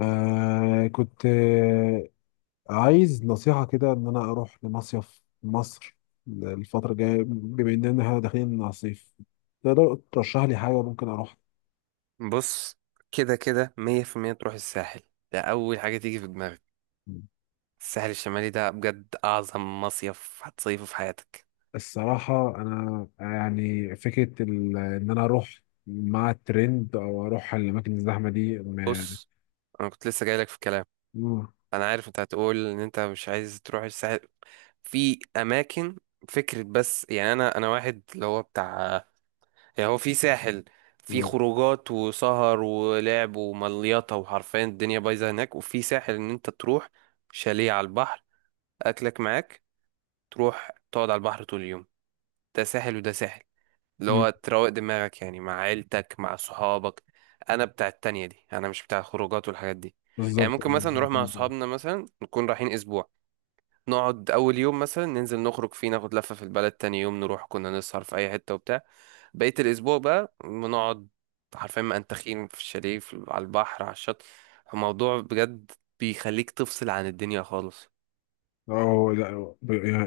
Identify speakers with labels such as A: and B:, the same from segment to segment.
A: كنت عايز نصيحة كده إن أنا أروح لمصيف مصر الفترة الجاية، بما إننا إحنا داخلين على الصيف. تقدر ترشح لي حاجة ممكن أروح؟
B: بص، كده كده مية في المية تروح الساحل. ده أول حاجة تيجي في دماغك. الساحل الشمالي ده بجد أعظم مصيف هتصيفه في حياتك.
A: الصراحة أنا يعني فكرة إن أنا أروح مع الترند أو أروح الأماكن الزحمة دي
B: بص، أنا كنت لسه جايلك في الكلام.
A: مم.
B: أنا عارف أنت هتقول إن أنت مش عايز تروح الساحل في أماكن. فكرة، بس يعني أنا واحد اللي هو بتاع، يعني هو في ساحل في
A: مم.
B: خروجات وسهر ولعب ومليطة وحرفيا الدنيا بايظة هناك، وفي ساحل إن أنت تروح شاليه على البحر، أكلك معاك، تروح تقعد على البحر طول اليوم. ده ساحل وده ساحل اللي
A: مم.
B: هو تروق دماغك يعني، مع عيلتك مع صحابك. انا بتاع التانية دي، انا مش بتاع الخروجات والحاجات دي. يعني
A: بالظبط.
B: ممكن مثلا نروح مع صحابنا مثلا نكون رايحين اسبوع، نقعد اول يوم مثلا ننزل نخرج فيه ناخد لفة في البلد، تاني يوم نروح كنا نسهر في اي حتة وبتاع. بقية الاسبوع بقى بنقعد حرفيا منتخين في الشاليه على البحر على الشط. الموضوع بجد بيخليك تفصل عن الدنيا خالص.
A: أه، لا،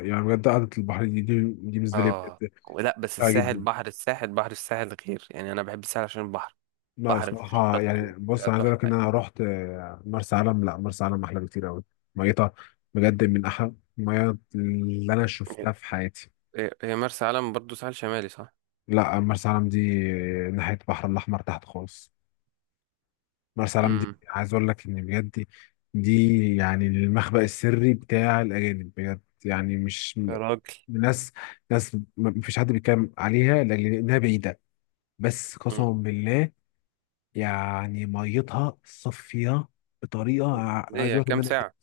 A: يعني بجد قعدة البحر دي بالنسبة لي
B: اه،
A: بجد
B: لا بس
A: ممتعة
B: الساحل
A: جدا.
B: بحر، الساحل بحر، الساحل غير يعني، انا بحب الساحل عشان البحر،
A: لا،
B: بحر
A: صراحة
B: الشط
A: يعني، بص،
B: وبتاع
A: أنا عايز أقول
B: تحفة
A: لك إن
B: يعني.
A: أنا رحت مرسى علم. لا، مرسى علم أحلى بكتير أوي. ميتها، بجد، من أحلى المياه اللي أنا شفتها في حياتي.
B: هي مرسى علم برضو ساحل شمالي صح؟
A: لا، مرسى علم دي ناحية البحر الأحمر تحت خالص. مرسى علم دي
B: امم
A: عايز أقول لك إن بجد دي يعني المخبأ السري بتاع الأجانب، بجد، يعني مش
B: يا راجل.
A: ناس، مفيش حد بيتكلم عليها لأنها بعيدة. بس
B: امم
A: قسما بالله، يعني ميتها صافية بطريقة عايز
B: ليه، هي
A: اقول لك ان
B: كام
A: انا.
B: ساعة؟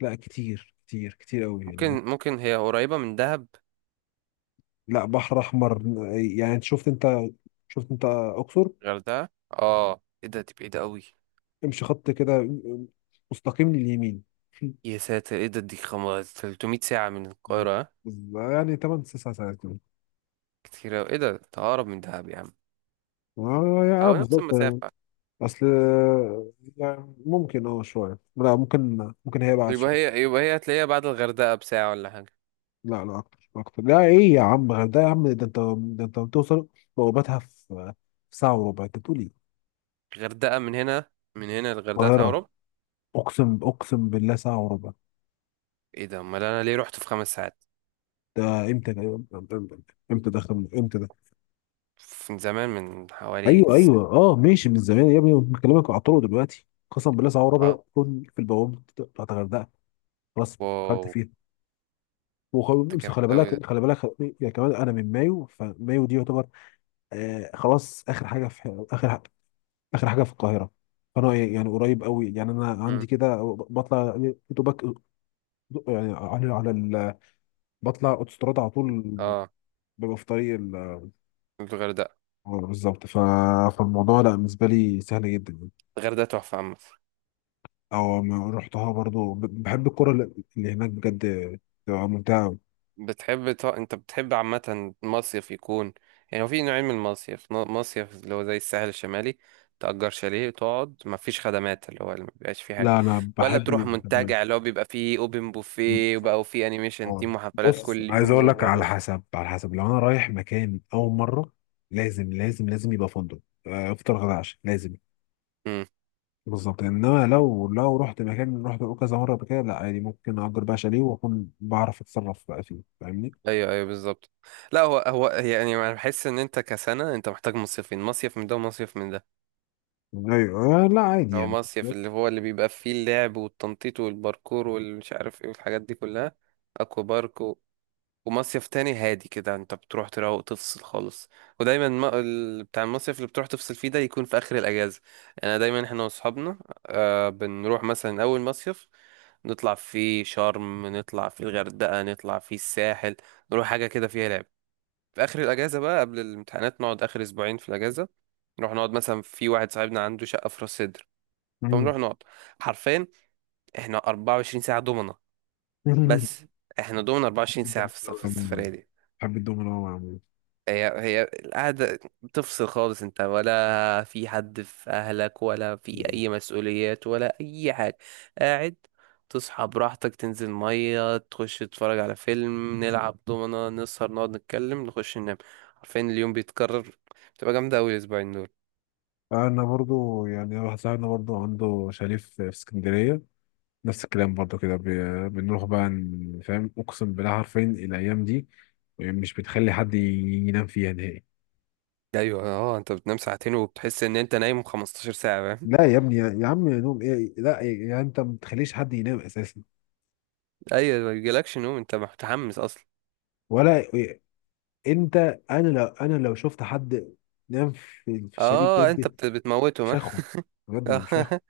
A: لا، كتير كتير كتير قوي، يعني
B: ممكن هي قريبة من دهب.
A: لا، بحر احمر. يعني انت شفت انت اقصر.
B: غردقة، اه ايه ده، دي بعيدة قوي.
A: امشي خط كده مستقيم لليمين.
B: يا ساتر ايه ده، دي خمس 300 ساعة من القاهرة ها؟
A: يعني 8 9 ساعات كده.
B: كتير قوي، ايه ده تقرب من دهب يا عم،
A: اه،
B: او نفس
A: بالظبط يعني.
B: المسافة.
A: اصل يعني ممكن شوية، لا ممكن هي بعد
B: يبقى
A: شوية.
B: هي يبقى هي هتلاقيها بعد الغردقة بساعة ولا حاجة.
A: لا لا، اكتر اكتر، لا ايه يا عم، غير ده يا عم، ده انت بتوصل بوابتها في ساعة وربع. انت بتقول ايه؟
B: الغردقة من هنا، للغردقة
A: القاهرة.
B: تقرب.
A: أقسم بالله ساعة وربع.
B: ايه ده، امال انا ليه رحت في خمس ساعات؟
A: ده إمتى ده؟ إمتى ده إمتى ده؟
B: من زمان، من حوالي
A: أيوه، أيوه، ماشي، من زمان يا ابني، بكلمك على الطرق دلوقتي، قسما بالله ساعة وربع
B: اه.
A: كنت في البوابة بتاعت الغردقة. خلاص.
B: واو.
A: دخلت فيها
B: ده
A: وخلاص.
B: جامد
A: خلي
B: أوي ده.
A: بالك، خلي بالك. يعني كمان أنا من مايو، فمايو دي يعتبر خلاص آخر حاجة في آخر حاجة في القاهرة. فأنا يعني قريب قوي، يعني أنا
B: مم.
A: عندي كده. بطلع دوبك يعني بطلع أوتوستراد على طول.
B: اه.
A: ببقى في طريق.
B: الغردقة،
A: اه، بالظبط، فالموضوع لا بالنسبه لي سهل جدا يعني.
B: الغردقة تحفة عامة.
A: او ما رحتها برضو، بحب الكره اللي هناك بجد، بتبقى ممتعه أوي.
B: انت بتحب عامة مصيف يكون، يعني هو في نوعين من المصيف، مصيف اللي هو زي الساحل الشمالي، تأجر شاليه وتقعد مفيش خدمات اللي هو اللي مبيبقاش فيه حاجة،
A: لا، انا
B: ولا
A: بحب اللي
B: تروح
A: بتعمله.
B: منتجع اللي هو بيبقى فيه اوبن بوفيه
A: بالظبط.
B: وبقى وفيه انيميشن تيم
A: اه،
B: وحفلات
A: بص،
B: كل
A: عايز
B: يوم
A: اقول لك: على
B: وبرو.
A: حسب، على حسب لو انا رايح مكان اول مره، لازم لازم لازم يبقى فندق، افطر غدا عشاء، لازم.
B: امم.
A: بالظبط. انما لو، رحت مكان، رحت كذا مره قبل كده، لا عادي، ممكن اجر بقى شاليه واكون بعرف اتصرف بقى فيه، فاهمني؟
B: ايوه ايوه بالظبط. لا، هو يعني انا بحس ان انت كسنة انت محتاج مصيفين، مصيف من ده ومصيف من ده.
A: ايوه. لا عادي
B: هو
A: يعني.
B: مصيف اللي هو اللي بيبقى فيه اللعب والتنطيط والباركور والمش عارف ايه والحاجات دي كلها، اكوا بارك و... ومصيف تاني هادي كده انت بتروح تروق تفصل خالص. ودايما ما... ال- بتاع المصيف اللي بتروح تفصل فيه ده يكون في اخر الاجازه. انا دايما احنا واصحابنا آه بنروح مثلا اول مصيف، نطلع فيه شرم، نطلع فيه الغردقه، نطلع فيه الساحل، نروح حاجه كده فيها لعب. في اخر الاجازه بقى قبل الامتحانات نقعد اخر اسبوعين في الاجازه، نروح نقعد مثلا في واحد صاحبنا عنده شقه في راس سدر، فنروح
A: مم.
B: نقعد حرفيا احنا 24 ساعة دومنا، بس دومنا
A: بحب
B: 24 ساعة في
A: الدومينو
B: في
A: عموما.
B: السفرية دي.
A: بحب الدومينو أوي عموما.
B: هي القعدة بتفصل خالص، انت ولا في حد في اهلك ولا في
A: أيوة.
B: اي مسؤوليات ولا اي حاجة، قاعد تصحى براحتك، تنزل مية، تخش تتفرج على فيلم، نلعب دومنا، نسهر، نقعد نتكلم، نخش ننام، عارفين اليوم بيتكرر. بتبقى جامدة أوي الأسبوعين دول.
A: أنا برضو، يعني واحد صاحبنا برضو عنده شاليه في اسكندرية، نفس الكلام برضو كده، بنروح بقى فاهم، أقسم بالله حرفيا الأيام دي مش بتخلي حد ينام فيها نهائي.
B: أيوة، اه، انت بتنام ساعتين وبتحس ان انت نايم 15 ساعة.
A: لا يا ابني، يا عم، يا نوم ايه، لا يعني انت ما بتخليش حد ينام اساسا.
B: ايوه، ما بيجيلكش نوم انت متحمس اصلا.
A: ولا انت، انا لو شفت حد نام في الشاليه
B: اه انت
A: بجد،
B: بتموته
A: مش
B: ما.
A: هاخد، بجد مش هاخد.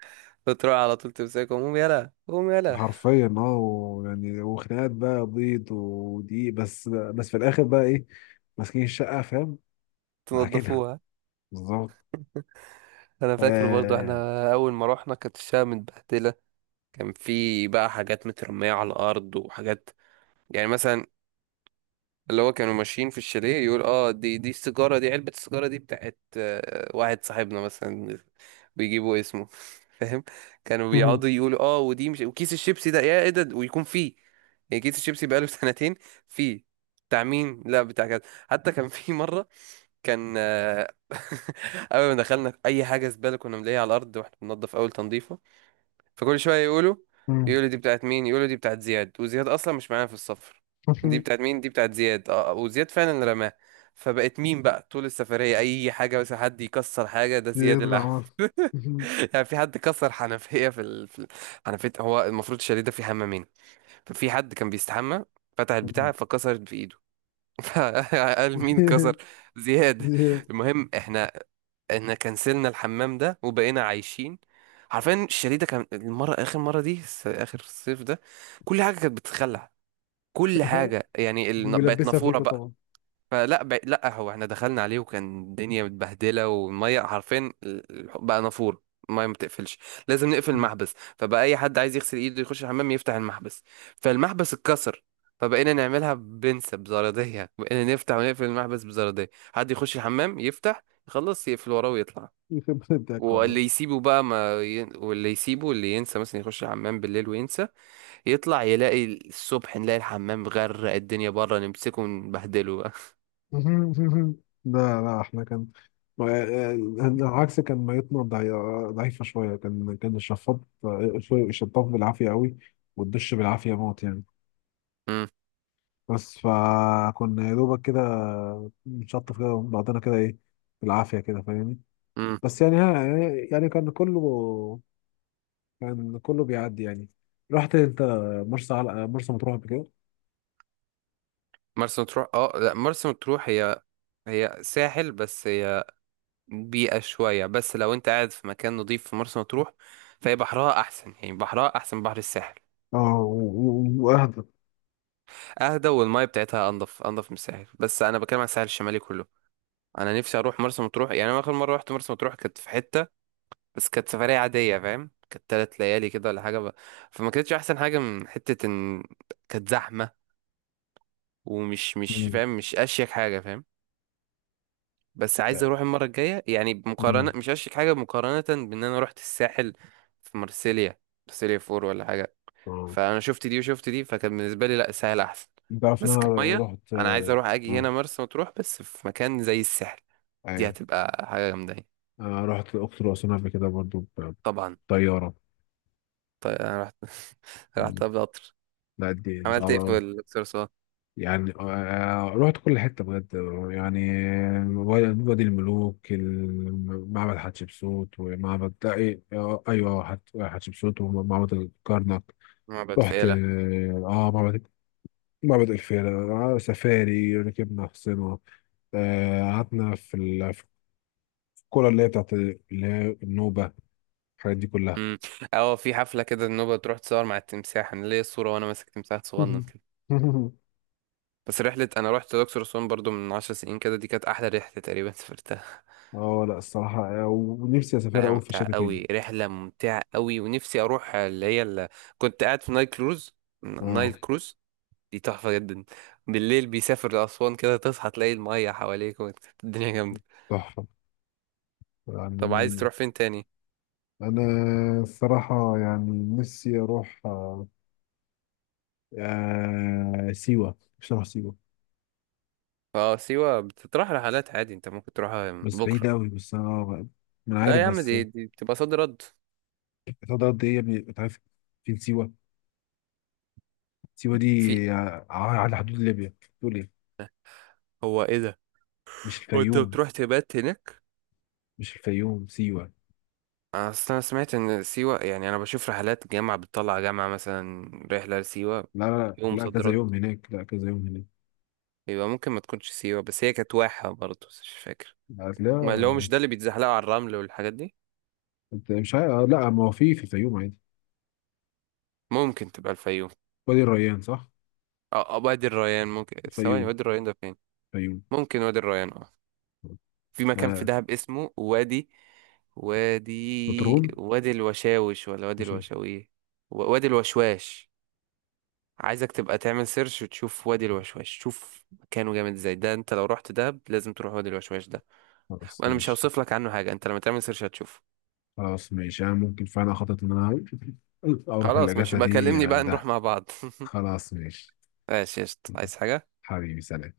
B: بتروح على طول تمسكه، قوم يلا قوم يلا.
A: حرفيا، اه، ويعني، وخناقات بقى بيض ودقيق، بس في الاخر بقى ايه؟ ماسكين الشقه، فاهم؟ عاكلها،
B: تنضفوها.
A: بالظبط.
B: انا فاكر برضو احنا
A: آه.
B: اول ما رحنا كانت الشقه متبهدله، كان في بقى حاجات مترميه على الارض وحاجات، يعني مثلا اللي هو كانوا ماشيين في الشاليه يقول اه دي السيجاره، علبه السيجاره دي بتاعت واحد صاحبنا مثلا، بيجيبوا اسمه، فاهم. كانوا بيقعدوا يقولوا اه ودي مش، وكيس الشيبسي ده يا ايه ده، ويكون فيه، يعني كيس الشيبسي بقاله سنتين، فيه بتاع مين، لا بتاع كذا. حتى كان في مره، كان اول ما دخلنا في اي حاجه زباله كنا بنلاقيها على الارض واحنا بننضف اول تنظيفه، فكل شويه يقولوا، يقولوا دي بتاعت مين، يقولوا دي بتاعت زياد. وزياد اصلا مش معانا في السفر، دي بتاعت مين، دي بتاعت زياد، اه وزياد فعلا رماها. فبقت مين بقى طول السفريه اي حاجه بس حد يكسر حاجه، ده زياد.
A: زياد العمر.
B: يعني في حد كسر حنفية في حنفية. هو المفروض الشاليه ده فيه حمامين، ففي حد كان بيستحمى، فتح البتاع فكسرت في ايده، فقال مين كسر؟ زياد.
A: زياد
B: المهم احنا كنسلنا الحمام ده وبقينا عايشين عارفين الشاليه ده، كان المرة آخر مرة دي آخر الصيف ده كل حاجة كانت بتتخلع، كل حاجة يعني بقت
A: بيلبسها
B: نافورة
A: فيكوا
B: بقى.
A: طبعا.
B: لا هو احنا دخلنا عليه وكان الدنيا متبهدله والميه حرفيا بقى نافور، الميه ما بتقفلش، لازم نقفل المحبس. فبقى اي حد عايز يغسل ايده يخش الحمام يفتح المحبس، فالمحبس اتكسر. فبقينا نعملها بنسة بزرادية، بقينا نفتح ونقفل المحبس بزرادية، حد يخش الحمام يفتح يخلص يقفل وراه ويطلع.
A: يخرب بيتك والله.
B: واللي يسيبه بقى ما ي... واللي يسيبه، اللي ينسى مثلا يخش الحمام بالليل وينسى، يطلع يلاقي الصبح، نلاقي الحمام غرق الدنيا بره، نمسكه ونبهدله بقى.
A: لا لا، احنا كان آه، العكس، كان ميتنا ضعيفة شوية، كان الشفاط، الشطاف بالعافية قوي، والدش بالعافية موت يعني. بس فكنا يا دوبك كده بنشطف كده بعضنا كده ايه، بالعافية كده، فاهمني.
B: مم.
A: بس يعني ها، يعني كان كله بيعدي يعني. رحت انت مرسى، على مرسى مطروح قبل كده؟
B: مرسى مطروح، اه لا مرسى مطروح هي، هي ساحل بس هي بيئة شوية، بس لو انت قاعد في مكان نظيف في مرسى مطروح فهي بحرها احسن يعني، بحرها احسن من بحر الساحل.
A: اه، واهدى.
B: اهدى والمية بتاعتها انضف، انضف من الساحل، بس انا بتكلم عن الساحل الشمالي كله. انا نفسي اروح مرسى مطروح يعني، انا اخر مرة رحت مرسى مطروح كانت في حتة، بس كانت سفرية عادية فاهم، كانت تلات ليالي كده ولا حاجة فما كانتش احسن حاجة من حتة ان كانت زحمة ومش، مش
A: مم.
B: فاهم، مش اشيك حاجة فاهم. بس عايز اروح المره الجايه يعني، بمقارنه،
A: مم.
B: مش هشتك حاجه، مقارنه بان انا رحت الساحل في مرسيليا، مرسيليا فور ولا حاجه،
A: اه،
B: فانا شفت دي وشفت دي، فكان بالنسبه لي لا الساحل احسن.
A: انت عارف ان
B: بس
A: انا
B: كميه،
A: رحت،
B: انا عايز اروح اجي
A: آه،
B: هنا مرسى مطروح بس في مكان زي الساحل، دي
A: ايوه،
B: هتبقى حاجه جامده يعني.
A: رحت الاقصر واسوان قبل كده برضو،
B: طبعا.
A: بطيارة.
B: طيب انا رحت
A: مم.
B: رحت قطر.
A: لا، دي
B: عملت
A: صعبة
B: ايه في
A: أوي.
B: الاقصر اسوان؟
A: يعني رحت كل حتة بجد. يعني وادي الملوك، معبد حتشبسوت، ومعبد، لا، إيه، أيوه، حتشبسوت، ومعبد الكرنك.
B: معبد
A: رحت،
B: فيلة.
A: معبد الفيلة، سفاري، ركبنا حصينة، قعدنا في الكرة اللي هي بتاعت اللي هي النوبة، الحاجات دي كلها.
B: امم. اه في حفله كده النوبه تروح تصور مع التمساح، انا ليا الصوره وانا ماسك تمساح صغنن كده. بس رحلة، أنا رحت الأقصر وأسوان برضو من عشر سنين كده، دي كانت أحلى رحلة تقريبا سافرتها.
A: اه، لا، الصراحة، ونفسي أسافر
B: رحلة
A: أوي في
B: ممتعة
A: الشتاء تاني.
B: أوي، رحلة ممتعة أوي. ونفسي أروح اللي هي اللي، كنت قاعد في نايل كروز، نايل
A: اه،
B: كروز دي تحفة جدا، بالليل بيسافر لأسوان كده، تصحى تلاقي المية حواليك الدنيا جامدة.
A: تحفة
B: طب عايز
A: يعني.
B: تروح فين تاني؟
A: انا، الصراحه، يعني نفسي اروح، سيوه. مش هروح سيوه،
B: اه سيوة بتطرح رحلات عادي، انت ممكن تروحها
A: بس بعيد
B: بكرة.
A: قوي، بس انا ما، انا
B: لا
A: عارف
B: يا عم،
A: بس.
B: دي بتبقى صد رد.
A: هتقعد قد ايه يا ابني؟ انت عارف فين سيوه؟ سيوه
B: في،
A: دي على حدود ليبيا، تقول ايه؟
B: هو ايه ده؟
A: مش
B: هو انت
A: الفيوم.
B: بتروح تبات هناك؟
A: مش الفيوم، سيوه.
B: اصل انا سمعت ان سيوة، يعني انا بشوف رحلات جامعة بتطلع جامعة مثلا رحلة لسيوة
A: لا لا
B: يوم. مم.
A: لا،
B: صد
A: كذا
B: رد.
A: يوم هناك. لا، كذا يوم هناك.
B: يبقى ممكن ما تكونش سيوة، بس هي كانت واحة برضه بس مش فاكر. اللي هو مش
A: هتلاقيها.
B: ده اللي بيتزحلقوا على الرمل والحاجات دي؟
A: انت مش عارف. لا، ما هو في الفيوم عادي،
B: ممكن تبقى الفيوم.
A: وادي الريان، صح؟
B: اه وادي الريان. ممكن ثواني،
A: الفيوم.
B: وادي الريان ده فين؟
A: الفيوم.
B: ممكن وادي الريان، اه. في
A: لا
B: مكان في
A: لا،
B: دهب اسمه وادي، وادي
A: نطرون.
B: وادي الوشاوش ولا وادي
A: مش.
B: الوشاوي، وادي الوشواش. عايزك تبقى تعمل سيرش وتشوف وادي الوشواش، شوف مكانه جامد ازاي، ده انت لو رحت دهب لازم تروح وادي الوشواش ده،
A: خلاص
B: وانا مش
A: ماشي.
B: هوصف لك عنه حاجه، انت لما تعمل سيرش هتشوف.
A: خلاص ماشي، انا ممكن فعلا خطط ان انا اروح
B: خلاص ماشي
A: الاجازه
B: بقى،
A: دي
B: كلمني بقى نروح
A: دهب.
B: مع بعض.
A: خلاص ماشي.
B: ماشي قشطة. عايز حاجه؟
A: حبيبي، سلام.